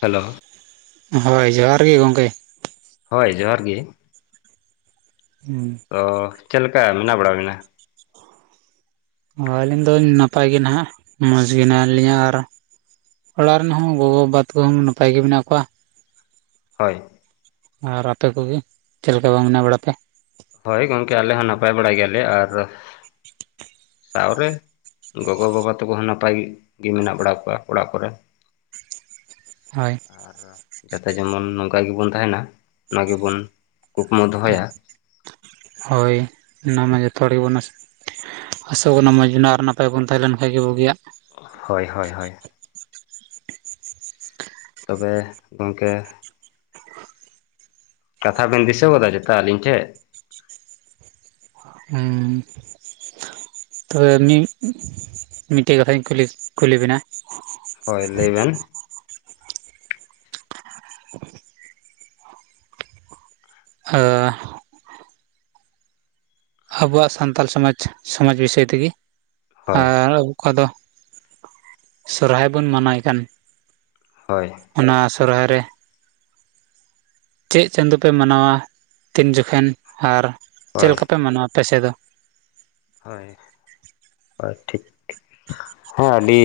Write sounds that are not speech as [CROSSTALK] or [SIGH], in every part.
Hello? ᱦᱳᱭ ᱡᱚᱦᱟᱨ ᱜᱮ ᱜᱚᱢᱠᱮ᱾ ᱦᱳᱭ ᱡᱚᱦᱟᱨ ᱜᱮ᱾ ᱦᱩᱸ᱾ ᱛᱚ ᱪᱮᱫ ᱞᱮᱠᱟ ᱢᱮᱱᱟᱜ ᱵᱟᱲᱟ ᱵᱮᱱᱟ? ᱚ ᱟᱹᱞᱤᱧ ᱫᱚ ᱱᱟᱯᱟᱭ ᱜᱮ ᱱᱟᱦᱟᱜ, ᱢᱚᱸᱡᱽ ᱜᱮ ᱦᱮᱱᱟᱜ ᱞᱤᱧᱟ ᱟᱨ ᱚᱲᱟᱜ ᱨᱮᱱ ᱦᱚᱸ ᱜᱚᱜᱚᱼᱵᱟᱵᱟ ᱛᱟᱠᱚ ᱦᱚᱸ ᱱᱟᱯᱟᱭ ᱜᱮ ᱢᱮᱱᱟᱜ ᱠᱚᱣᱟ? ᱦᱳᱭ᱾ ᱟᱨ ᱟᱯᱮ ᱠᱚᱜᱮ ᱪᱮᱫ ᱞᱮᱠᱟ ᱵᱟᱝ ᱵᱮᱱᱟᱣ ᱵᱟᱲᱟ ᱯᱮᱭᱟ? ᱦᱳᱭ ᱜᱚᱝᱠᱮ ᱟᱞᱮ ᱦᱚᱸ ᱱᱟᱯᱟᱭ ᱵᱟᱲᱟ ᱜᱮᱭᱟᱞᱮ ᱟᱨ ᱥᱟᱶᱨᱮ ᱜᱚᱜᱚᱼᱵᱟᱵᱟ ᱛᱟᱠᱚ ᱦᱚᱸ ᱱᱟᱯᱟᱭ ᱜᱮ ᱢᱮᱱᱟᱜ ᱵᱟᱲᱟ ᱠᱚᱣᱟ ᱚᱲᱟᱜ ᱠᱚᱨᱮ ᱾ [INAUDIBLE] ᱦᱳᱭ ᱾ ᱟᱨ ᱡᱟᱛᱮ ᱡᱮᱢᱚᱱ ᱱᱚᱝᱠᱟ ᱜᱮᱵᱚᱱ ᱛᱟᱦᱮᱱᱟ ᱱᱚᱣᱟ ᱜᱮᱵᱚᱱ ᱠᱩᱠᱢᱩ ᱫᱚᱦᱚᱭᱟ᱾ ᱦᱳᱭ ᱚᱱᱟ ᱢᱟ ᱡᱚᱛᱚ ᱦᱚᱲ ᱜᱮᱵᱚᱱ ᱟᱥᱚᱜ ᱠᱟᱱᱟ ᱢᱚᱡᱽ ᱜᱮ ᱟᱨ ᱱᱟᱯᱟᱭ ᱵᱚᱱ ᱛᱟᱦᱮᱸ ᱞᱮᱱ ᱠᱷᱟᱱ ᱜᱮ ᱵᱩᱜᱤᱭᱟᱜ᱾ ᱦᱳᱭ, ᱦᱳᱭ-ᱦᱳᱭ᱾ ᱛᱚᱵᱮ ᱜᱚᱝᱠᱮ ᱠᱟᱛᱷᱟ ᱵᱮᱱ ᱫᱤᱥᱟᱹᱣ ᱜᱚᱫᱟ ᱡᱚᱛᱚ ᱟᱹᱞᱤᱧ ᱴᱷᱮᱱ? ᱦᱩᱸ᱾ ᱛᱚᱵᱮ ᱢᱤᱫ, ᱢᱤᱫᱴᱮᱡ ᱠᱟᱛᱷᱟᱧ ᱠᱩᱞᱤ ᱵᱮᱱᱟ? ᱦᱳᱭ ᱞᱟᱹᱭ ᱵᱮᱱ᱾ [INAUDIBLE] ᱟᱨ᱾ ᱟᱵᱚᱣᱟᱜ ᱥᱟᱱᱛᱟᱞ ᱥᱚᱢᱟᱡᱽ, ᱥᱚᱢᱟᱡᱽ ᱵᱤᱥᱚᱭ ᱛᱮᱜᱮ ᱦᱳᱭ ᱟᱨ᱾ ᱚᱠᱟ ᱫᱚ ᱥᱚᱨᱦᱟᱭ ᱵᱚᱱ ᱢᱟᱱᱟᱣ ᱠᱟᱱ ᱦᱳᱭ᱾ ᱚᱱᱟ ᱥᱚᱨᱦᱟᱭ ᱨᱮ ᱪᱮᱫ ᱪᱟᱸᱫᱚ ᱯᱮ ᱢᱟᱱᱟᱣᱟ ᱛᱤᱱ ᱡᱚᱠᱷᱮᱱ ᱟᱨ ᱪᱮᱫ ᱦᱳᱭ ᱞᱮᱠᱟᱯᱮ ᱢᱟᱱᱟᱣᱟ ᱟᱯᱮᱥᱮᱫ ᱫᱚ? ᱦᱳᱭ, ᱦᱳᱭ ᱴᱷᱤᱠ᱾ ᱦᱮᱸ ᱟᱹᱰᱤ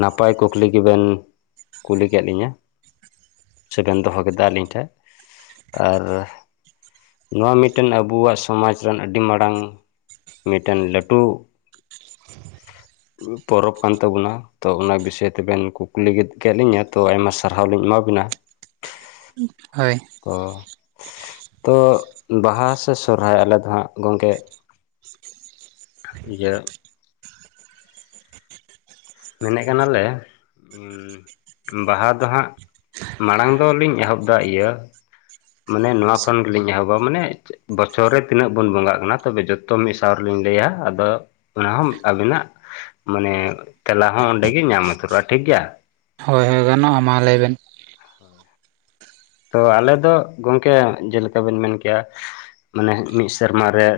ᱱᱟᱯᱟᱭ ᱠᱩᱠᱞᱤ ᱜᱮᱵᱮᱱ ᱠᱩᱞᱤ ᱠᱮᱫ ᱞᱤᱧᱟᱹ? ᱥᱮ ᱵᱮᱱ ᱫᱚᱦᱚ ᱠᱮᱫᱟ ᱟᱹᱞᱤᱧ ᱴᱷᱮᱱ ᱟᱨ ᱱᱚᱣᱟ ᱢᱤᱫᱴᱮᱱ ᱟᱵᱚᱣᱟᱜ ᱥᱚᱢᱟᱡᱽ ᱨᱮᱱ ᱟᱹᱰᱤ ᱢᱟᱨᱟᱝ ᱢᱤᱫᱴᱮᱱ ᱞᱟᱹᱴᱩ ᱯᱚᱨᱚᱵᱽ ᱠᱟᱱ ᱛᱟᱵᱚᱱᱟ ᱛᱚ ᱚᱱᱟ ᱵᱤᱥᱚᱭ ᱛᱮᱵᱮᱱ ᱠᱩᱠᱞᱤ ᱠᱮᱫ ᱞᱤᱧᱟᱹ ᱛᱚ ᱟᱭᱢᱟ ᱥᱟᱨᱦᱟᱣ ᱞᱤᱧ ᱮᱢᱟ ᱵᱤᱱᱟ ᱦᱳᱭ ᱚ ᱛᱚ ᱵᱟᱦᱟ ᱥᱮ ᱥᱚᱨᱦᱟᱭ ᱟᱞᱮ ᱫᱚ ᱦᱟᱸᱜ ᱜᱚᱝᱠᱮ ᱤᱭᱟᱹ ᱢᱮᱱᱮᱫ ᱠᱟᱱᱟᱞᱮ ᱵᱟᱦᱟ ᱫᱚ ᱦᱟᱸᱜ ᱢᱟᱲᱟᱝ ᱫᱚᱞᱤᱧ ᱮᱦᱚᱵ ᱫᱟ ᱤᱭᱟᱹ ᱢᱟᱱᱮ ᱱᱚᱣᱟ ᱠᱷᱚᱱ ᱜᱮᱞᱤᱧ ᱮᱦᱚᱵᱟ ᱢᱟᱱᱮ ᱵᱚᱪᱷᱚᱨ ᱨᱮ ᱛᱤᱱᱟᱹᱜ ᱵᱚᱱ ᱵᱚᱸᱜᱟᱜ ᱠᱟᱱᱟ ᱛᱚᱵᱮ ᱡᱚᱛ ᱛᱚ ᱢᱤᱫ ᱥᱟᱶ ᱨᱮᱞᱤᱧ ᱞᱟᱹᱭᱟ ᱟᱫᱚ ᱚᱱᱟ ᱦᱚᱸ ᱟᱹᱵᱤᱱᱟᱜ ᱢᱟᱱᱮ ᱛᱮᱞᱟ ᱦᱚᱸ ᱚᱸᱰᱮᱜᱤ ᱧᱟᱢ ᱩᱛᱟᱹᱨᱚᱜᱼᱟ ᱴᱷᱤᱠ ᱜᱮᱭᱟ ᱦᱚᱭ ᱦᱚᱭ ᱜᱟᱱᱚᱜᱼᱟ ᱢᱟ ᱞᱟᱹᱭᱵᱮᱱ [INAUDIBLE] ᱛᱚ ᱟᱞᱮ ᱫᱚ ᱜᱚᱢᱠᱮ ᱡᱮᱞᱮᱠᱟ ᱵᱮᱱ ᱢᱮᱱ ᱠᱮᱭᱟ ᱢᱟᱱᱮ ᱢᱤᱫ ᱥᱮᱨᱢᱟ ᱨᱮ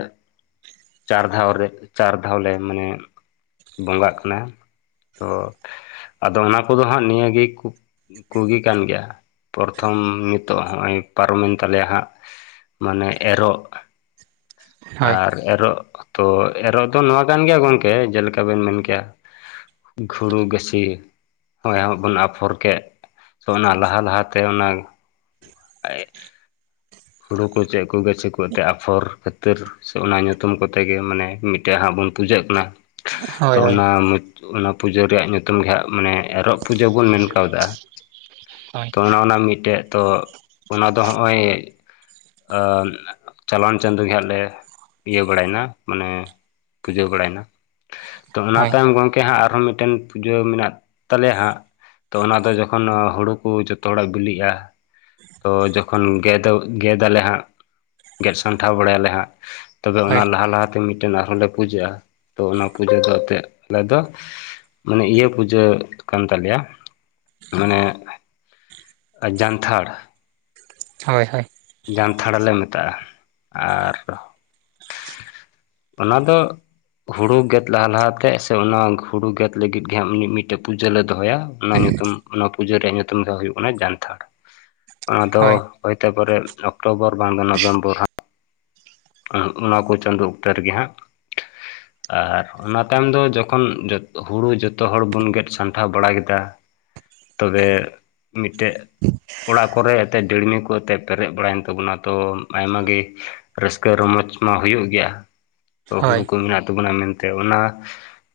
ᱪᱟᱨ ᱫᱷᱟᱣ ᱨᱮ ᱪᱟᱨ ᱫᱷᱟᱣ ᱞᱮ ᱢᱟᱱᱮ ᱵᱚᱸᱜᱟᱜ ᱠᱟᱱᱟ ᱛᱚ ᱟᱫᱚ ᱚᱱᱟ ᱠᱚᱫᱚ ᱦᱟᱸᱜ ᱱᱤᱭᱟᱹ ᱜᱮ ᱠᱩ ᱠᱩᱜᱮ ᱠᱟᱱ ᱜᱮᱭᱟ ᱯᱚᱨᱛᱷᱚ ᱛᱷᱚᱢ ᱱᱤᱛᱚᱜ ᱦᱚᱸᱜᱼᱚᱭ ᱯᱟᱨᱚᱢᱮᱱ ᱛᱟᱞᱮᱭᱟ ᱦᱟᱸᱜ ᱢᱟᱱᱮ ᱮᱨᱚᱜ ᱦᱳᱭ ᱟᱨ ᱮᱨᱚᱜ ᱛᱚ ᱮᱨᱚᱜ ᱫᱚ ᱱᱚᱣᱟ ᱠᱟᱱ ᱜᱮᱭᱟ ᱜᱚᱝᱠᱮ ᱡᱮᱞᱮᱠᱟ ᱵᱮᱱ ᱢᱮᱱ ᱠᱮᱭᱟ ᱜᱷᱩᱲᱩ ᱜᱟᱹᱪᱷᱤ ᱦᱚᱜ ᱚᱭ ᱦᱟᱸᱜ ᱵᱚᱱ ᱟᱯᱷᱚᱨ ᱠᱮᱫ ᱛᱚ ᱚᱱᱟ ᱞᱟᱦᱟ ᱞᱟᱦᱟᱛᱮ ᱚᱱᱟ [UNINTELLIGIBLE] ᱦᱩᱲᱩ ᱠᱚ ᱪᱮᱫ ᱠᱚ ᱜᱟᱹᱪᱷᱤ ᱠᱚ ᱟᱛᱮᱫ ᱟᱯᱷᱚᱨ ᱠᱷᱟᱹᱛᱤᱨ ᱥᱮ ᱚᱱᱟ ᱧᱩᱛᱩᱢ ᱠᱚᱛᱮ ᱜᱮ ᱢᱟᱱᱮ ᱢᱤᱫ ᱴᱮᱱ ᱦᱟᱸᱜ ᱵᱚᱱ ᱯᱩᱡᱟᱹᱜ ᱠᱟᱱᱟ ᱛᱚ ᱦᱳᱭ ᱦᱳᱭ ᱚᱱᱟ ᱚᱱᱟ ᱯᱩᱡᱟᱹ ᱨᱮᱭᱟᱜ ᱧᱩᱛᱩᱢ ᱜᱮ ᱦᱟᱸᱜ ᱢᱟᱱᱮ ᱮᱨᱚᱜ ᱯᱩᱡᱟᱹ ᱵᱚᱱ ᱢᱮᱱ ᱠᱟᱣᱫᱟᱜ ᱟ ᱦᱳᱭ ᱛᱚ ᱚᱱᱮ ᱚᱱᱟ ᱢᱤᱫᱴᱮᱡ ᱛᱚ ᱚᱱᱟ ᱫᱚ ᱦᱚᱸᱜᱼᱚᱭ ᱟ ᱪᱟᱞᱟᱣᱮᱱ ᱪᱟᱸᱫᱳ ᱜᱮ ᱦᱟᱜ ᱞᱮ ᱤᱭᱟᱹ ᱵᱟᱲᱟᱭᱱᱟ ᱢᱟᱱᱮ ᱯᱩᱡᱟᱹ ᱵᱟᱲᱟᱭᱱᱟ ᱛᱚ ᱚᱱᱟ ᱦᱳᱭ ᱛᱟᱭᱚᱢ ᱜᱚᱝ ᱠᱮ ᱦᱟᱸᱜ ᱟᱨᱦᱚᱸ ᱢᱤᱫᱴᱮᱱ ᱯᱩᱡᱟᱹ ᱢᱮᱱᱟᱜ ᱛᱟᱞᱮᱭᱟ ᱦᱟᱸᱜ ᱛᱚ ᱚᱱᱟᱫᱚ ᱡᱚᱠᱷᱚᱱ ᱦᱩᱲᱩ ᱠᱚ ᱡᱚᱛᱚ ᱦᱚᱲᱟᱜ ᱵᱤᱞᱤᱜᱼᱟ ᱛᱚ ᱡᱚᱠᱷᱚᱱ ᱜᱮᱫᱚᱜ ᱜᱮᱫ ᱛᱟᱞᱦᱮ ᱦᱟᱸᱜ ᱜᱮᱫ ᱥᱟᱢᱴᱟᱣ ᱵᱟᱲᱟᱭᱟᱞᱮ ᱦᱟᱸᱜ ᱛᱚᱵᱮ ᱚᱱᱟ ᱦᱳᱭ ᱞᱟᱦᱟ ᱞᱟᱦᱟᱛᱮ ᱢᱤᱫ ᱢᱤᱫᱴᱮᱱ ᱟᱨᱦᱚᱸᱞᱮ ᱯᱩᱡᱟᱹᱜᱼᱟ ᱛᱚ ᱚᱱᱟ ᱯᱩᱡᱟᱹ ᱫᱚ ᱮᱱᱛᱮᱫ ᱟᱞᱮ ᱫᱚ ᱢᱟᱱᱮ ᱤᱭᱟᱹ ᱯᱩᱡᱟᱹ ᱠᱟᱱ ᱛᱟᱞᱮᱭᱟ ᱢᱟᱱᱮ ᱟ ᱡᱟᱱᱛᱷᱟᱲ ᱦᱳᱭ ᱦᱳᱭ ᱡᱟᱱᱛᱷᱟᱲ ᱞᱮ ᱢᱮᱛᱟᱜᱼᱟ ᱟᱨ ᱚᱱᱟ ᱫᱚ ᱦᱩᱲᱩ ᱜᱮᱫ ᱞᱟᱦᱟ ᱞᱟᱦᱟᱛᱮ ᱥᱮ ᱚᱱᱟ ᱦᱩᱲᱩ ᱜᱮᱫ ᱞᱟᱹᱜᱤᱫ ᱜᱮ ᱦᱟᱸᱜ ᱢᱤᱫ ᱢᱤᱫᱴᱮᱡ ᱯᱩᱡᱟᱹ ᱞᱮ ᱫᱚᱦᱚᱭᱟ ᱚᱱᱟ ᱧᱩᱛᱩᱢ ᱚᱱᱟ ᱯᱩᱡᱟᱹ ᱨᱮᱭᱟᱜ ᱧᱩᱛᱩᱢ ᱫᱚ ᱦᱩᱭᱩᱜ ᱠᱟᱱᱟ ᱡᱟᱱᱛᱷᱟᱲ ᱚᱱᱟ ᱫᱚ ᱦᱳᱭ ᱦᱚᱭᱛᱮ ᱯᱚᱨᱮ ᱚᱠᱴᱳᱵᱚᱨ ᱵᱟᱝ ᱫᱚ ᱱᱚᱵᱷᱮᱢᱵᱚᱨ ᱦᱟᱸᱜ ᱚᱱᱟ ᱠᱚ ᱪᱟᱸᱫᱳ ᱚᱠᱛᱚ ᱨᱮᱜᱮ ᱦᱟᱸᱜ ᱟᱨ ᱚᱱᱟ ᱛᱟᱭᱚᱢ ᱫᱚ ᱡᱚᱠᱷᱚᱱ ᱡᱚ ᱦᱩᱲᱩ ᱡᱚᱛᱚ ᱦᱚᱲ ᱵᱚᱱ ᱜᱮᱫ ᱥᱟᱢᱴᱟᱣ ᱵᱟᱲᱟ ᱠᱮᱫᱟ ᱛᱚᱵᱮ ᱢᱤᱫᱴᱮᱡ ᱚᱲᱟᱜ ᱠᱚᱨᱮ ᱮᱱᱛᱮᱫ ᱰᱤᱲᱢᱤ ᱠᱚ ᱟᱛᱮᱫ ᱯᱮᱨᱮᱡ ᱵᱟᱲᱟᱭᱮᱱ ᱛᱟᱵᱚᱱᱟ ᱛᱚ ᱟᱭᱢᱟ ᱜᱮ ᱨᱟᱹᱥᱠᱟᱹ ᱨᱚᱢᱚᱡᱽ ᱢᱟ ᱦᱩᱭᱩᱜ ᱜᱮᱭᱟ ᱛᱚ ᱦᱳᱭ ᱦᱳᱭ ᱦᱩᱲᱩ ᱠᱚ ᱢᱮᱱᱟᱜ ᱛᱟᱵᱚᱱᱟ ᱢᱮᱱᱛᱮ ᱚᱱᱟ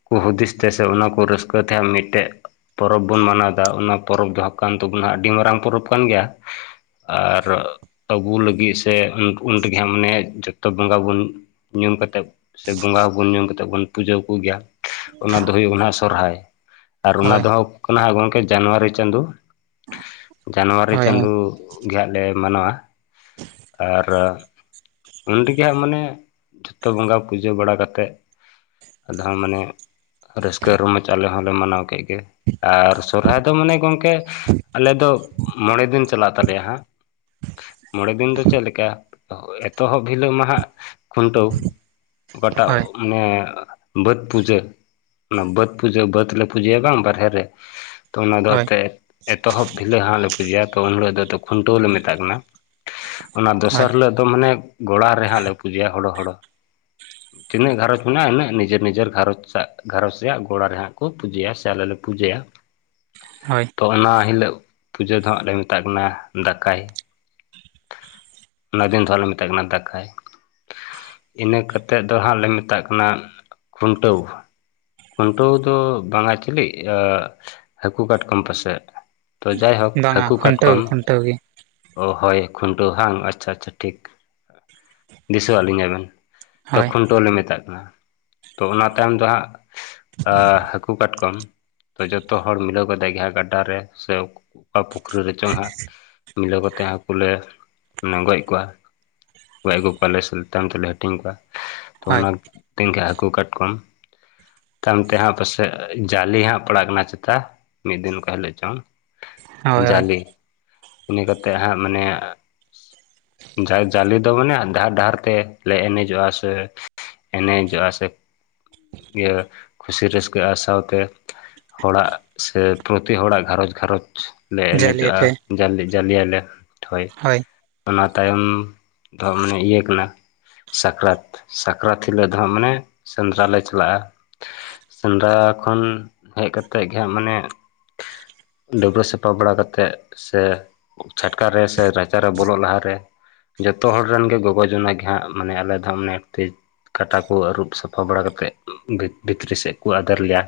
ᱠᱚ ᱦᱩᱫᱤᱥ ᱛᱮ ᱥᱮ ᱚᱱᱟ ᱠᱚ ᱨᱟᱹᱥᱠᱟᱹ ᱛᱮ ᱢᱤᱫᱴᱮᱡ ᱯᱚᱨᱚᱵᱽ ᱵᱚᱱ ᱢᱟᱱᱟᱣᱫᱟ ᱚᱱᱟ ᱯᱚᱨᱚᱵᱽ ᱫᱚ ᱠᱟᱱ ᱛᱟᱵᱚᱱᱟ ᱟᱹᱰᱤ ᱢᱟᱨᱟᱝ ᱯᱚᱨᱚᱵᱽ ᱠᱟᱱ ᱜᱮᱭᱟ ᱟᱨ ᱟᱹᱵᱩ ᱞᱟᱹᱜᱤᱫ ᱥᱮ ᱩᱱ ᱨᱮᱜᱮ ᱦᱟᱸᱜ ᱢᱟᱱᱮ ᱡᱚᱛᱚ ᱵᱚᱸᱜᱟ ᱵᱚᱱ ᱧᱩᱢ ᱠᱟᱛᱮᱫ ᱥᱮ ᱵᱚᱸᱜᱟ ᱦᱚᱵᱚᱱ ᱧᱩᱢ ᱠᱟᱛᱮᱫ ᱵᱚᱱ ᱯᱩᱡᱟᱹ ᱠᱚᱜᱮᱭᱟ ᱚᱱᱟ ᱫᱚ ᱦᱩᱭᱩᱜ ᱠᱟᱱᱟ ᱥᱚᱨᱦᱟᱭ ᱟᱨ ᱚᱱᱟ ᱦᱳᱭ ᱫᱚ ᱦᱟᱸᱜ ᱠᱟᱱᱟ ᱜᱚᱢᱠᱮ ᱡᱟᱱᱩᱣᱟᱨᱤ ᱪᱟᱸᱫᱳ᱾ ᱡᱟᱱᱩᱣᱟᱨᱤ ᱦᱳᱭ ᱪᱟᱸᱫᱩ ᱜᱮ ᱦᱟᱸᱜ ᱞᱮ ᱢᱟᱱᱟᱣᱟ ᱟᱨ ᱩᱱ ᱨᱮᱜᱮ ᱦᱟᱸᱜ ᱢᱟᱱᱮ ᱡᱷᱚᱛᱚ ᱵᱚᱸᱜᱟ ᱯᱩᱡᱟᱹ ᱵᱟᱲᱟ ᱠᱟᱛᱮᱫ, ᱟᱫᱚ ᱦᱟᱸᱜ ᱢᱟᱱᱮ ᱨᱟᱹᱥᱠᱟᱹ ᱨᱚᱢᱚᱡᱽ ᱟᱞᱮ ᱦᱚᱸᱞᱮ ᱢᱟᱱᱟᱣ ᱠᱮᱫ ᱜᱮ᱾ ᱟᱨ ᱥᱚᱨᱦᱟᱭ ᱫᱚ ᱢᱟᱱᱮ ᱜᱚᱝᱠᱮ ᱟᱞᱮ ᱫᱚ ᱢᱚᱬᱮ ᱫᱤᱱ ᱪᱟᱞᱟᱜ ᱛᱟᱞᱮᱭᱟ ᱦᱟᱸᱜ᱾ ᱢᱚᱬᱮ ᱫᱤᱱ ᱫᱚ ᱪᱮᱫ ᱞᱮᱠᱟ? ᱮᱛᱚᱦᱚᱵ ᱦᱤᱞᱳᱜ ᱢᱟ ᱦᱟᱸᱜ ᱠᱷᱩᱱᱴᱟᱹᱣ, ᱵᱟᱴᱟᱣ ᱢᱟᱱᱮ ᱵᱟᱹᱫᱽ ᱯᱩᱡᱟᱹ? ᱚᱱᱟ ᱵᱟᱹᱫᱽ ᱯᱩᱡᱟᱹ ᱵᱟᱹᱫᱽ ᱞᱮ ᱯᱩᱡᱟᱹᱭᱟ ᱵᱟᱝ ᱵᱟᱨᱦᱮ ᱨᱮ ᱛᱚ ᱚᱱᱟ ᱫᱚ ᱦᱳᱭ ᱚᱛᱮ ᱮᱛᱚᱦᱚᱵ ᱵᱷᱤᱞᱟᱹ ᱦᱟᱸᱜ ᱦᱟᱸᱜ ᱞᱮ ᱯᱩᱡᱟᱹᱭᱟ᱾ ᱛᱚ ᱩᱱ ᱦᱤᱲᱚᱜ ᱫᱚ ᱛᱚ ᱠᱷᱩᱱᱴᱟᱹᱣᱞ ᱞᱮ ᱢᱮᱛᱟᱜ ᱠᱟᱱᱟ᱾ ᱚᱱᱟ ᱦᱳᱭ ᱫᱚᱥᱟᱨ ᱦᱤᱞᱳᱜ ᱫᱚ ᱢᱟᱱᱮ ᱜᱚᱲᱟ ᱨᱮ ᱦᱟᱸᱜ ᱞᱮ ᱯᱩᱡᱟᱹᱭᱟ ᱦᱳᱲᱳ ᱦᱳᱲᱳ᱾ ᱛᱤᱱᱟᱹᱜ ᱜᱷᱟᱨᱚᱸᱡᱽ ᱢᱮᱱᱟᱜᱼᱟ ᱤᱱᱟᱹᱜ ᱱᱤᱡᱮᱨ ᱱᱤᱡᱮᱨ ᱜᱷᱟᱨᱚᱸᱡᱽ ᱥᱟᱜ ᱜᱷᱟᱨᱨᱚᱸᱡᱽ ᱨᱮᱭᱟᱜ ᱜᱚᱲᱟ ᱨᱮ ᱦᱟᱸᱜ ᱠᱚ ᱯᱩᱡᱟᱹᱭᱟ ᱥᱮ ᱟᱞᱮ ᱞᱮ ᱯᱩᱡᱟᱹᱭᱟ᱾ ᱦᱳᱭ ᱛᱚ ᱚᱱᱟ ᱦᱤᱞᱟᱹᱜ ᱯᱩᱡᱟᱹ ᱫᱚ ᱦᱟᱸᱜ ᱞᱮ ᱢᱮᱛᱟᱜ ᱠᱟᱱᱟ ᱫᱟᱠᱟᱭ᱾ ᱚᱱᱟ ᱫᱤᱱ ᱫᱚ ᱦᱟᱸᱜ ᱞᱮ ᱢᱮ ᱢᱮᱛᱟᱜ ᱠᱟᱱᱟ ᱫᱟᱠᱟᱭ᱾ ᱤᱱᱟᱹ ᱠᱟᱛᱮᱫ ᱫᱚ ᱦᱟᱸᱜ ᱞᱮ ᱢᱮᱛᱟᱜ ᱠᱟᱱᱟ ᱠᱷᱩᱱᱴᱟᱹᱣ᱾ ᱠᱷᱩᱱᱴᱟᱹᱣ ᱫᱚ ᱵᱟᱝᱟ ᱟᱹ ᱪᱮᱞᱮᱫ ᱦᱟᱹᱠᱩ ᱠᱟᱴᱠᱚᱢ ᱯᱟᱥᱮᱜ᱾ ᱛᱚ ᱡᱟᱦᱟᱸᱭ ᱦᱟᱹᱠ ᱵᱟᱝᱟ ᱦᱟᱹᱠᱩ ᱠᱷᱩᱱᱴᱟᱹᱣ ᱠᱟᱴᱠᱚᱢ ᱜᱮ ᱠᱷᱩᱱᱴᱟᱹᱣ ᱜᱮ ᱚ ᱦᱳᱭ ᱠᱷᱩᱱᱴᱟᱹᱣ ᱦᱟᱝ ᱟᱪᱪᱷᱟ ᱟᱪᱪᱷᱟ ᱴᱷᱤᱠ ᱫᱤᱥᱟᱹ ᱟᱫ-ᱞᱤᱝᱟ ᱵᱤᱱ᱾ ᱛᱚ ᱦᱳᱭ ᱠᱷᱩᱱᱴᱟᱹᱣ ᱞᱮ ᱢᱮᱛᱟᱜ ᱠᱟᱱᱟ᱾ ᱛᱚ ᱚᱱᱟ ᱛᱟᱭᱚᱢ ᱫᱚ ᱦᱟᱸᱜ᱾ ᱟᱻ ᱦᱟᱹᱠᱩ ᱠᱟᱴᱠᱚᱢ᱾ ᱛᱚ ᱡᱚᱛᱚ ᱦᱚᱲ ᱢᱤᱞᱟᱹᱣ ᱠᱟᱛᱮ ᱜᱮ ᱦᱟᱸᱜ ᱜᱟᱰᱰᱷᱟ ᱨᱮ ᱥᱮ ᱚᱠ ᱚᱠᱟ ᱯᱩᱠᱷᱨᱤ ᱨᱮᱪᱚᱝ ᱦᱟᱸᱜ ᱢᱤᱞᱟᱹᱣ ᱠᱟᱛᱮ ᱦᱟᱹᱠᱩᱞᱮ [UNINTELLIGIBLE] ᱜᱚᱡ ᱠᱚᱣᱟ᱾ ᱜᱚᱡ ᱟᱹᱜᱩ ᱠᱚᱣᱟᱞᱮ ᱛᱟᱭᱚᱢ ᱛᱮᱞᱮ ᱦᱟᱹᱴᱤᱧ ᱠᱚᱣᱟ᱾ ᱛᱚ ᱦᱳᱭ ᱚᱱᱟ ᱛᱮᱦᱟᱸᱜ ᱦᱟᱹᱠᱩ ᱠᱟᱴᱠᱢ᱾ ᱛᱟᱭᱚᱢ ᱛᱮ ᱦᱟᱸᱜ ᱯᱟᱥᱮᱡ ᱡᱟᱞᱮ ᱦᱟᱸᱜ ᱯᱟᱲᱟᱜ ᱠᱟᱱᱟ ᱪᱮᱛᱟ, ᱢᱤᱫ ᱫᱤᱱ ᱚᱠᱟ ᱦᱤᱞᱳᱜ ᱪᱚᱝ᱾ ᱦᱳᱭ ᱦᱳᱭ ᱡᱟᱞᱮ᱾ ᱤᱱᱟᱹ ᱠᱟᱛᱮ ᱦᱟᱸᱜ ᱢᱟᱱᱮ ᱡᱟ ᱡᱟᱞᱮ ᱫᱚ ᱢᱟᱱᱮ ᱰᱟᱦᱟᱨ ᱰᱟᱦᱟᱨ ᱛᱮᱞᱮ ᱮᱱᱮᱡᱚᱜᱼᱟ ᱥᱮ ᱮᱱᱮᱡᱚᱜᱼᱟ ᱥᱮ ᱤᱭᱟᱹ ᱠᱷᱩᱥᱤ ᱨᱟᱹᱥᱠᱟᱹᱜᱼᱟ ᱥᱟᱶᱛᱮ ᱦᱚᱲᱟᱜ ᱥᱮ ᱯᱨᱚᱛᱤ ᱦᱚᱲᱟᱜ ᱜᱷᱟᱨᱚᱸᱡᱽ ᱜᱷᱟᱨᱚᱸᱡᱽ ᱞᱮ ᱮᱱᱮᱡᱚᱜᱼᱟ ᱡᱟᱞᱮᱭᱟᱯᱮ ᱡᱟᱞᱮ ᱡᱟᱞᱮ ᱭᱟᱞᱮ᱾ ᱦᱳᱭ, ᱚᱱᱟ ᱛᱟᱭᱚᱢ ᱛᱚ ᱢᱟᱱᱮ ᱤᱭᱟᱹ ᱠᱟᱱᱟ᱾ ᱥᱟᱠᱨᱟᱛ, ᱥᱟᱠᱨᱟᱛ ᱦᱤᱞᱳᱜ ᱫᱚ ᱦᱟᱸᱜ ᱢᱟᱱᱮ ᱥᱮᱸᱫᱽᱨᱟ ᱞᱮ ᱪᱟᱞᱟᱜᱼᱟ᱾ ᱥᱮᱸᱫᱽᱨᱟ ᱠᱷᱚᱱ ᱦᱮᱡ ᱠᱟᱛᱮᱫ ᱜᱮ ᱦᱟᱸᱜ ᱢᱟᱱᱮ ᱰᱟᱹᱵᱽᱨᱟᱹ ᱥᱟᱯᱷᱟ ᱵᱟᱲᱟ ᱠᱟᱛᱮᱫ ᱥᱮ ᱪᱷᱟᱴᱠᱟ ᱨᱮ ᱥᱮ ᱨᱟᱪᱟ ᱨᱮ ᱵᱚᱞᱚᱜ ᱞᱟᱦᱟ ᱨᱮ ᱡᱚᱛᱚ ᱦᱚᱲ ᱨᱮᱱ ᱜᱮ ᱜᱚᱜᱚ ᱡᱚᱱᱟ ᱜᱮ ᱦᱟᱸᱜ ᱢᱟᱱᱮ ᱟᱞᱮ ᱫᱚ ᱦᱟᱸᱜ ᱢᱟᱱᱮ [UNINTELLIGIBLE] ᱠᱟᱴᱟ ᱠᱚ ᱟᱹᱨᱩᱵ ᱥᱟᱯᱷᱟ ᱵᱟᱲᱟ ᱠᱟᱛᱮᱫ ᱩᱸᱜ ᱵᱷᱤᱛ ᱵᱷᱤᱛᱨᱤ ᱥᱮᱫ ᱠᱚ ᱟᱫᱮᱨ ᱞᱮᱭᱟ᱾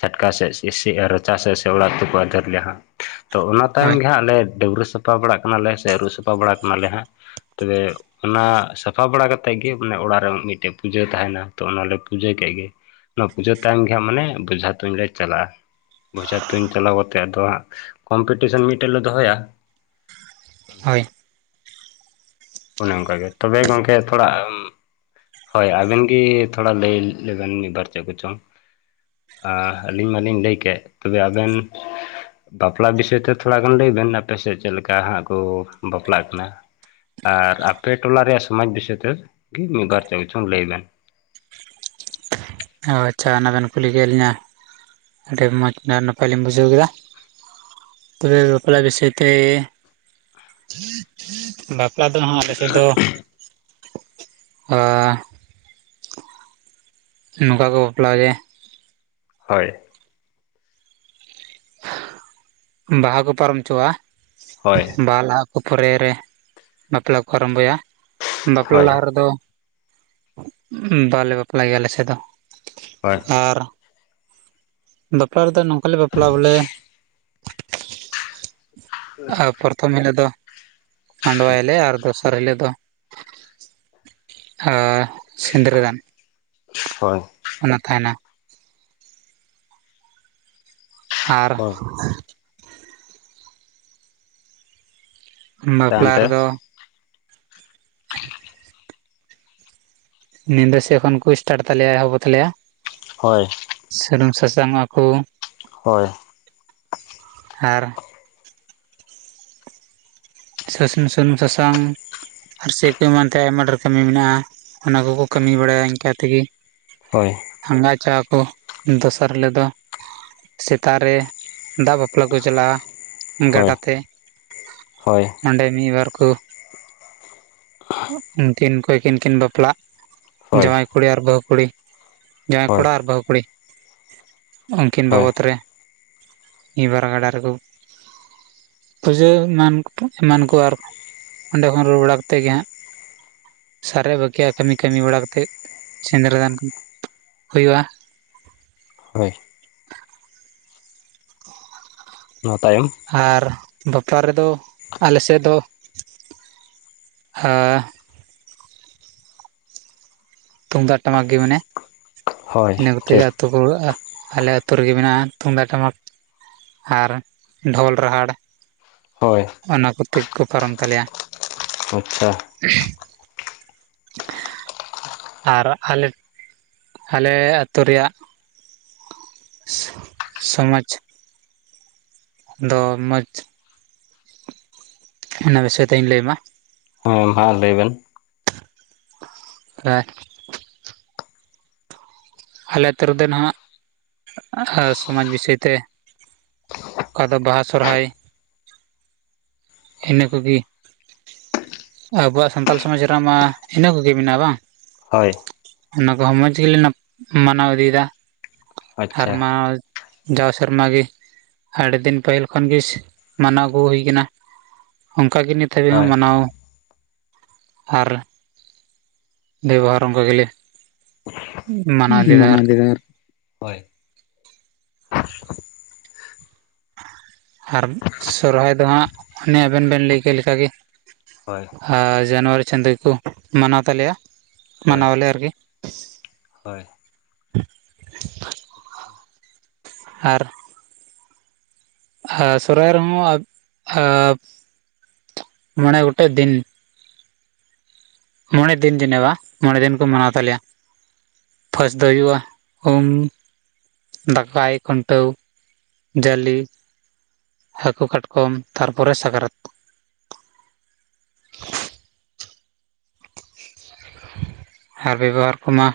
ᱪᱷᱴᱠᱟ ᱥᱮᱫ ᱥᱤᱥᱤ ᱟᱨ ᱨᱟᱪᱟ ᱥᱮᱫ ᱥᱮ ᱚᱲᱟᱜ ᱛᱮ ᱠᱚ ᱟᱫᱮᱨ ᱞᱮᱭᱟ ᱦᱟᱸᱜ᱾ ᱛᱚ ᱚᱱᱟ ᱛᱟᱭᱚᱢ ᱦᱳᱭ ᱜᱮ ᱦᱟᱸᱜ ᱞᱮ ᱰᱟᱹᱵᱽᱨᱟᱹ ᱥᱟᱯᱷᱟ ᱵᱟᱲᱟᱜ ᱠᱟᱱᱟᱞᱮ ᱥᱮ ᱟᱹᱨᱩᱵ ᱥᱟᱯᱷᱟ ᱵᱟᱲᱟᱜ ᱠᱟᱱᱟᱞᱮ ᱦᱟᱸᱜ᱾ ᱛᱚᱵᱮ᱾ ᱚᱱᱟ ᱥᱟᱯᱷᱟ ᱵᱟᱲᱟ ᱠᱟᱛᱮᱫ ᱜᱮ ᱢᱟᱱᱮ ᱚᱲᱟᱜ ᱨᱮ ᱢᱤᱫᱴᱮᱡ ᱯᱩᱡᱟᱹ ᱛᱟᱦᱮᱱᱟ᱾ ᱛᱚ ᱚᱱᱟᱞᱮ ᱯᱩᱡᱟᱹ ᱠᱮᱫ ᱜᱮ᱾ ᱚᱱᱟ ᱯᱩᱡᱟᱹ ᱛᱟᱭᱚᱢ ᱜᱮ ᱦᱟᱸᱜ ᱢᱟᱱᱮ ᱵᱚᱡᱷᱟ ᱛᱩᱧ ᱞᱮ ᱪᱟᱞᱟᱜᱼᱟ᱾ ᱵᱚᱡᱷᱟ ᱛᱩᱧ ᱪᱟᱞᱟᱣ ᱠᱟᱛᱮᱫ, ᱛᱚ ᱦᱟᱸᱜ ᱠᱚᱢᱯᱤᱴᱤᱥᱮᱱ ᱢᱤᱫᱴᱮᱜ ᱞᱮ ᱫᱚᱦᱚᱭᱟ᱾ ᱟᱫᱚ ᱦᱳᱭ᱾ ᱚᱱᱮ ᱚᱱᱠᱟᱜᱮ᱾ ᱛᱚᱵᱮ ᱜᱚᱝᱠᱮ ᱛᱷᱚᱲᱟ ᱟᱹᱢᱻ ᱦᱳᱭ, ᱟᱵᱮᱱ ᱜᱮ ᱛᱷᱚᱲᱟ ᱞᱟᱹᱭ ᱞᱮᱵᱮᱱ ᱢᱤᱫ ᱵᱟᱨ ᱪᱮᱫ ᱠᱚᱪᱚᱝ᱾ ᱟ ᱟᱹᱞᱤᱧ ᱢᱟᱞᱤᱧ ᱞᱟᱹᱭ ᱠᱮᱫ ᱛᱚᱵᱮ ᱟᱵᱮᱱ᱾ ᱵᱟᱯᱞᱟ ᱵᱤᱥᱟᱹᱭ ᱛᱮ ᱛᱷᱚᱲᱟ ᱜᱟᱱ ᱞᱟᱹᱭ ᱵᱮᱱ᱾ ᱟᱯᱮᱥᱮᱫ ᱪᱮᱫ ᱞᱮᱠᱟ ᱦᱟᱸᱜ ᱠᱚ ᱵᱟᱯᱞᱟᱜ ᱠᱟᱱᱟ? ᱟᱨ ᱟᱯᱮ ᱴᱚᱞᱟ ᱨᱮᱭᱟᱜ ᱥᱚᱢᱟᱡᱽ ᱵᱤᱥᱟᱹᱭ ᱛᱮᱫ ᱜᱮ ᱢᱤᱫ ᱵᱟᱨ ᱪᱮᱫ ᱪᱷᱚᱝ ᱞᱟᱹᱭ ᱵᱮᱱ᱾ ᱚ ᱟᱪᱪᱷᱟ ᱚᱱᱟ ᱵᱮᱱ ᱠᱩᱞᱤ ᱠᱮᱫ ᱞᱤᱧᱟ᱾ ᱟᱹᱰᱤ ᱢᱚᱸᱡᱽ ᱱᱟᱯᱟᱭ ᱞᱤᱧ ᱵᱩᱡᱷᱟᱹᱣ ᱠᱮᱫᱟ᱾ ᱛᱚᱵᱮ ᱵᱟᱯᱞᱟ ᱵᱤᱥᱟᱹᱭ ᱛᱮ ᱵᱟᱯᱞᱟ ᱫᱚ ᱦᱟᱸᱜ ᱟᱞᱮ ᱥᱮᱫ ᱫᱚ ᱦᱟᱻ ᱱᱚᱝᱠᱟ ᱠᱚ ᱵᱟᱯᱞᱟ ᱜᱮ ᱾ ᱦᱳᱭ ᱾ ᱵᱟᱦᱟ ᱠᱚ ᱯᱟᱨᱚᱢ ᱦᱚᱪᱚᱣᱟ ᱦᱳᱭ ᱵᱟᱦᱟ ᱞᱟᱦᱟ ᱚ ᱯᱚᱨᱮ ᱨᱮ ᱵᱟᱯᱞᱟ ᱠᱚ ᱟᱨᱟᱢᱵᱷᱚᱭᱟ ᱵᱟᱯᱞᱟ ᱦᱳᱭ ᱞᱟᱦᱟ ᱨᱮᱫᱚ ᱵᱟᱞᱮ ᱵᱟᱯᱞᱟᱜ ᱜᱮᱭᱟ ᱟᱞᱮ ᱥᱮᱫ ᱫᱚ ᱦᱳᱭ ᱟᱨ ᱵᱟᱯᱞᱟ ᱨᱮᱫᱚ ᱱᱚᱝᱠᱟ ᱞᱮ ᱵᱟᱯᱞᱟ ᱵᱚᱞᱮ ᱟᱨ ᱯᱚᱛᱷᱚᱢ ᱦᱤᱞᱳᱜ ᱫᱚ ᱢᱟᱸᱰᱣᱟᱭᱟᱞᱮ, ᱟᱨ ᱫᱚᱥᱟᱨ ᱦᱤᱞᱳᱜ ᱫᱚ ᱦᱟᱻ ᱥᱤᱸᱫᱽᱨᱟᱹ ᱫᱟᱱ ᱦᱳᱭ ᱾ ᱚᱱᱟ ᱛᱟᱦᱮᱱᱟ ᱾ ᱟᱨ ᱦᱳᱭ ᱛᱟᱭᱚᱢ ᱵᱟᱯᱞᱟ ᱛᱮ ᱨᱮᱫᱚ [INAUDIBLE] ᱧᱤᱫᱟᱹ ᱥᱮ ᱮᱠᱷᱚᱱ ᱠᱚ ᱥᱴᱟᱴ ᱛᱟᱞᱮᱭᱟ ᱮᱦᱚᱵᱚᱜ ᱛᱟᱞᱮᱭᱟ ᱦᱳᱭ ᱾ ᱥᱩᱱᱩᱢ ᱥᱟᱥᱟᱝ ᱚᱜᱼᱟ ᱠᱚ ᱦᱳᱭ ᱾ ᱟᱨ ᱥᱮᱥᱩᱱ ᱥᱩᱱᱩᱢ ᱥᱟᱥᱟᱝ ᱟᱨ ᱥᱮ ᱠᱚ ᱮᱢᱟᱱ ᱛᱮ ᱟᱭᱢᱟ ᱰᱷᱮᱨ ᱠᱟᱹᱢᱤ ᱢᱮᱱᱟᱜᱼᱟ, ᱚᱱᱟ ᱠᱚᱠᱚ ᱠᱟᱹᱢᱤ ᱵᱟᱲᱟᱭᱟ ᱤᱱᱠᱟᱹ ᱛᱮᱜᱮ ᱦᱳᱭ ᱟᱸᱜᱟ ᱪᱟ ᱠᱚ ᱫᱚᱥᱟᱨ ᱦᱤᱞᱳᱜ ᱫᱚ ᱥᱮᱛᱟᱜ ᱨᱮ ᱫᱟᱜ ᱵᱟᱯᱞᱟ ᱠᱚ ᱪᱟᱞᱟᱜᱼᱟ, ᱦᱳᱭ ᱜᱟᱰᱟ ᱛᱮ ᱦᱳᱭ ᱾ ᱚᱸᱰᱮ ᱢᱤᱫ ᱵᱟᱨ ᱠᱚ ᱩᱱᱠᱤᱱ ᱚᱠᱚᱭ ᱠᱤᱱ ᱠᱤᱱ ᱵᱟᱯᱞᱟᱜ ᱦᱳᱭ ᱡᱟᱶᱟᱭ ᱠᱩᱲᱤ ᱟᱨ ᱵᱟᱹᱦᱩ ᱠᱩᱲᱤ, ᱡᱟᱶᱟᱭ ᱦᱳᱭ ᱠᱚᱲᱟ ᱟᱨ ᱵᱟᱹᱦᱩ ᱠᱩᱲᱤ ᱩᱱᱠᱤᱱ ᱦᱳᱭ ᱵᱟᱵᱚᱫ ᱨᱮ ᱱᱤᱭᱟᱹ ᱵᱟᱨ ᱜᱟᱰᱟ ᱨᱮᱠᱚ ᱯᱩᱡᱟᱹ ᱮᱢᱟᱱ ᱮᱢᱟᱱ ᱠᱚ ᱟᱨ ᱚᱸᱰᱮ ᱠᱷᱚᱱ ᱨᱩᱣᱟᱹᱲ ᱵᱟᱲᱟ ᱠᱟᱛᱮᱫ ᱜᱮ ᱦᱟᱸᱜ ᱥᱟᱨᱮ ᱵᱟᱠᱤᱭᱟᱜ ᱠᱟᱹᱢᱤ ᱠᱟᱹᱢᱤ ᱵᱟᱲᱟ ᱠᱟᱛᱮᱫ ᱥᱤᱱᱸᱫᱽᱨᱟᱹ ᱫᱟᱱ ᱦᱩᱭᱩᱜᱼᱟ᱾ ᱦᱳᱭ ᱱᱚᱣᱟ ᱛᱟᱭᱚᱢ ᱟᱨ ᱵᱟᱯᱞᱟ ᱨᱮᱫᱚ, ᱟᱞᱮ ᱥᱮᱫ ᱫᱚ ᱛᱩᱢᱫᱟᱜ ᱴᱟᱢᱟᱠ ᱜᱮ ᱢᱟᱱᱮ ᱦᱳᱭ ᱤᱱᱟᱹ ᱠᱚᱛᱮ ᱜᱮ ᱴᱷᱤᱠ ᱨᱩᱣᱟᱹᱜᱼᱟ ᱟᱞᱮ ᱟᱹᱛᱩ ᱨᱮᱜᱮ ᱢᱮᱱᱟᱜᱼᱟ ᱛᱩᱢᱫᱟᱜ ᱴᱟᱢᱟᱠ ᱟᱨ ᱰᱷᱳᱞ ᱨᱟᱦᱟᱲ ᱦᱳᱭ ᱾ ᱚᱱᱟ ᱠᱚᱛᱮ ᱜᱮᱠᱚ ᱯᱟᱨᱚᱢ ᱛᱟᱞᱮᱭᱟ ᱾ ᱟᱪᱪᱷᱟ ᱾ [UNINTELLIGIBLE] ᱟᱨ ᱟᱞᱮ ᱟᱞᱮ ᱟᱹᱛᱩ ᱨᱮᱭᱟᱜ ᱥᱚᱢᱟᱡᱽ ᱫᱚ ᱢᱚᱡᱽ ᱚᱱᱟ ᱵᱤᱥᱚᱭ ᱛᱮ ᱤᱧ ᱞᱟᱹᱭ ᱟᱢᱟ ᱦᱮᱸ ᱢᱟ ᱞᱟᱹᱭ ᱵᱮᱱ ᱦᱮᱸ ᱾ ᱟᱞᱮ ᱟᱹᱛᱩ ᱨᱮᱫᱚ ᱱᱟᱦᱟᱜ ᱥᱚᱢᱟᱡᱽ ᱵᱤᱥᱚᱭ ᱛᱮ ᱚᱠᱟ ᱫᱚ ᱵᱟᱦᱟ ᱥᱚᱨᱦᱟᱭ ᱤᱱᱟᱹ ᱠᱚᱜᱮ ᱟᱵᱚᱣᱟᱜ ᱥᱟᱱᱛᱟᱞ ᱥᱚᱢᱟᱡᱽ ᱨᱮᱱᱟᱜ ᱢᱟ ᱤᱱᱟᱹ ᱠᱚᱜᱮ ᱢᱮᱱᱟᱜᱼᱟ ᱵᱟᱝ? ᱦᱳᱭ ᱾ ᱚᱱᱟ ᱠᱚᱦᱚᱸ ᱢᱚᱸᱡᱽ ᱜᱮᱞᱮ ᱢᱟᱱᱟᱣ ᱤᱫᱤᱭᱮᱫᱟ ᱟᱨ ᱟᱪᱪᱷᱟ ᱢᱟᱱᱟᱣ ᱡᱟᱣ ᱥᱮᱨᱢᱟ ᱜᱮ ᱟᱹᱰᱤ ᱫᱤᱱ ᱯᱟᱹᱦᱤᱞ ᱠᱷᱚᱱ ᱜᱮ ᱢᱟᱱᱟᱣ ᱟᱹᱜᱩ ᱦᱩᱭ ᱠᱟᱱᱟ ᱚᱱᱠᱟ ᱜᱮ ᱱᱤᱛ ᱫᱷᱟᱹᱵᱤᱡ ᱦᱳᱭ ᱦᱚᱸ ᱢᱟᱱᱟᱣ ᱟᱨ ᱵᱮᱵᱚᱦᱟᱨ ᱚᱱᱠᱟ ᱜᱮᱞᱮ ᱢᱟᱱᱟᱣ ᱤᱫᱤᱭᱮᱫᱟ ᱟᱨᱠᱤ [UNINTELLIGIBLE] ᱦᱳᱭ ᱟᱨ ᱥᱚᱨᱦᱟᱭ ᱫᱚ ᱦᱟᱸᱜ ᱚᱱᱟ ᱟᱵᱮᱱ ᱵᱮᱱ ᱞᱟᱹᱭ ᱠᱮᱫ ᱞᱮᱠᱟᱜᱮ ᱦᱳᱭ ᱡᱟᱱᱩᱣᱟᱨᱤ ᱪᱟᱸᱫᱚ ᱠᱚ ᱢᱟᱱᱟᱣ ᱛᱟᱞᱮᱭᱟ ᱦᱳᱭ ᱢᱟᱱᱟᱣ ᱟᱞᱮ ᱟᱨᱠᱤ ᱦᱳᱭ ᱟᱪᱪᱷᱟ ᱟᱨ ᱟᱨ ᱥᱚᱨᱦᱟᱭ ᱨᱮᱦᱚᱸ ᱢᱚᱬᱮ ᱜᱚᱴᱮᱡ ᱫᱤᱱ ᱾ ᱢᱚᱬᱮ ᱫᱤᱱ ᱡᱮᱱ ᱵᱟ ᱢᱚᱬᱮ ᱫᱤᱱ ᱠᱚ ᱢᱟᱱᱟᱣ ᱛᱟᱞᱮᱭᱟ ᱾ ᱯᱷᱟᱥᱴ ᱫᱚ ᱦᱩᱭᱩᱜᱼᱟ ᱩᱢ ᱾ ᱫᱟᱠᱟᱭ, ᱠᱷᱩᱱᱴᱟᱹᱣ, ᱡᱟᱹᱞᱤ, ᱦᱟᱹᱠᱩ ᱠᱟᱴᱠᱚᱢ ᱛᱟᱨᱯᱚᱨᱮ ᱥᱟᱠᱨᱟᱛ ᱟᱨ ᱵᱮᱵᱚᱦᱟᱨ ᱠᱚᱢᱟ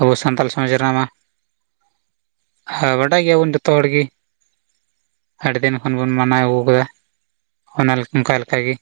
ᱟᱵᱚ ᱥᱟᱱᱛᱟᱞ ᱥᱚᱢᱟᱡᱽ ᱨᱮᱱᱟᱜ ᱢᱟ, ᱦᱮᱸᱵᱟᱰᱟᱭ ᱜᱮᱭᱟᱵᱚᱱ ᱡᱚᱛᱚ ᱦᱚᱲ ᱜᱤ, ᱟᱹᱰᱤ ᱫᱤᱱ ᱠᱷᱚᱱ ᱵᱚᱱ ᱢᱟᱱᱟᱣ ᱟᱹᱜᱩ ᱟᱠᱟᱫᱟ ᱚᱱᱟ ᱚᱱᱠᱟ ᱞᱮᱠᱟᱜ ᱜᱤ ᱾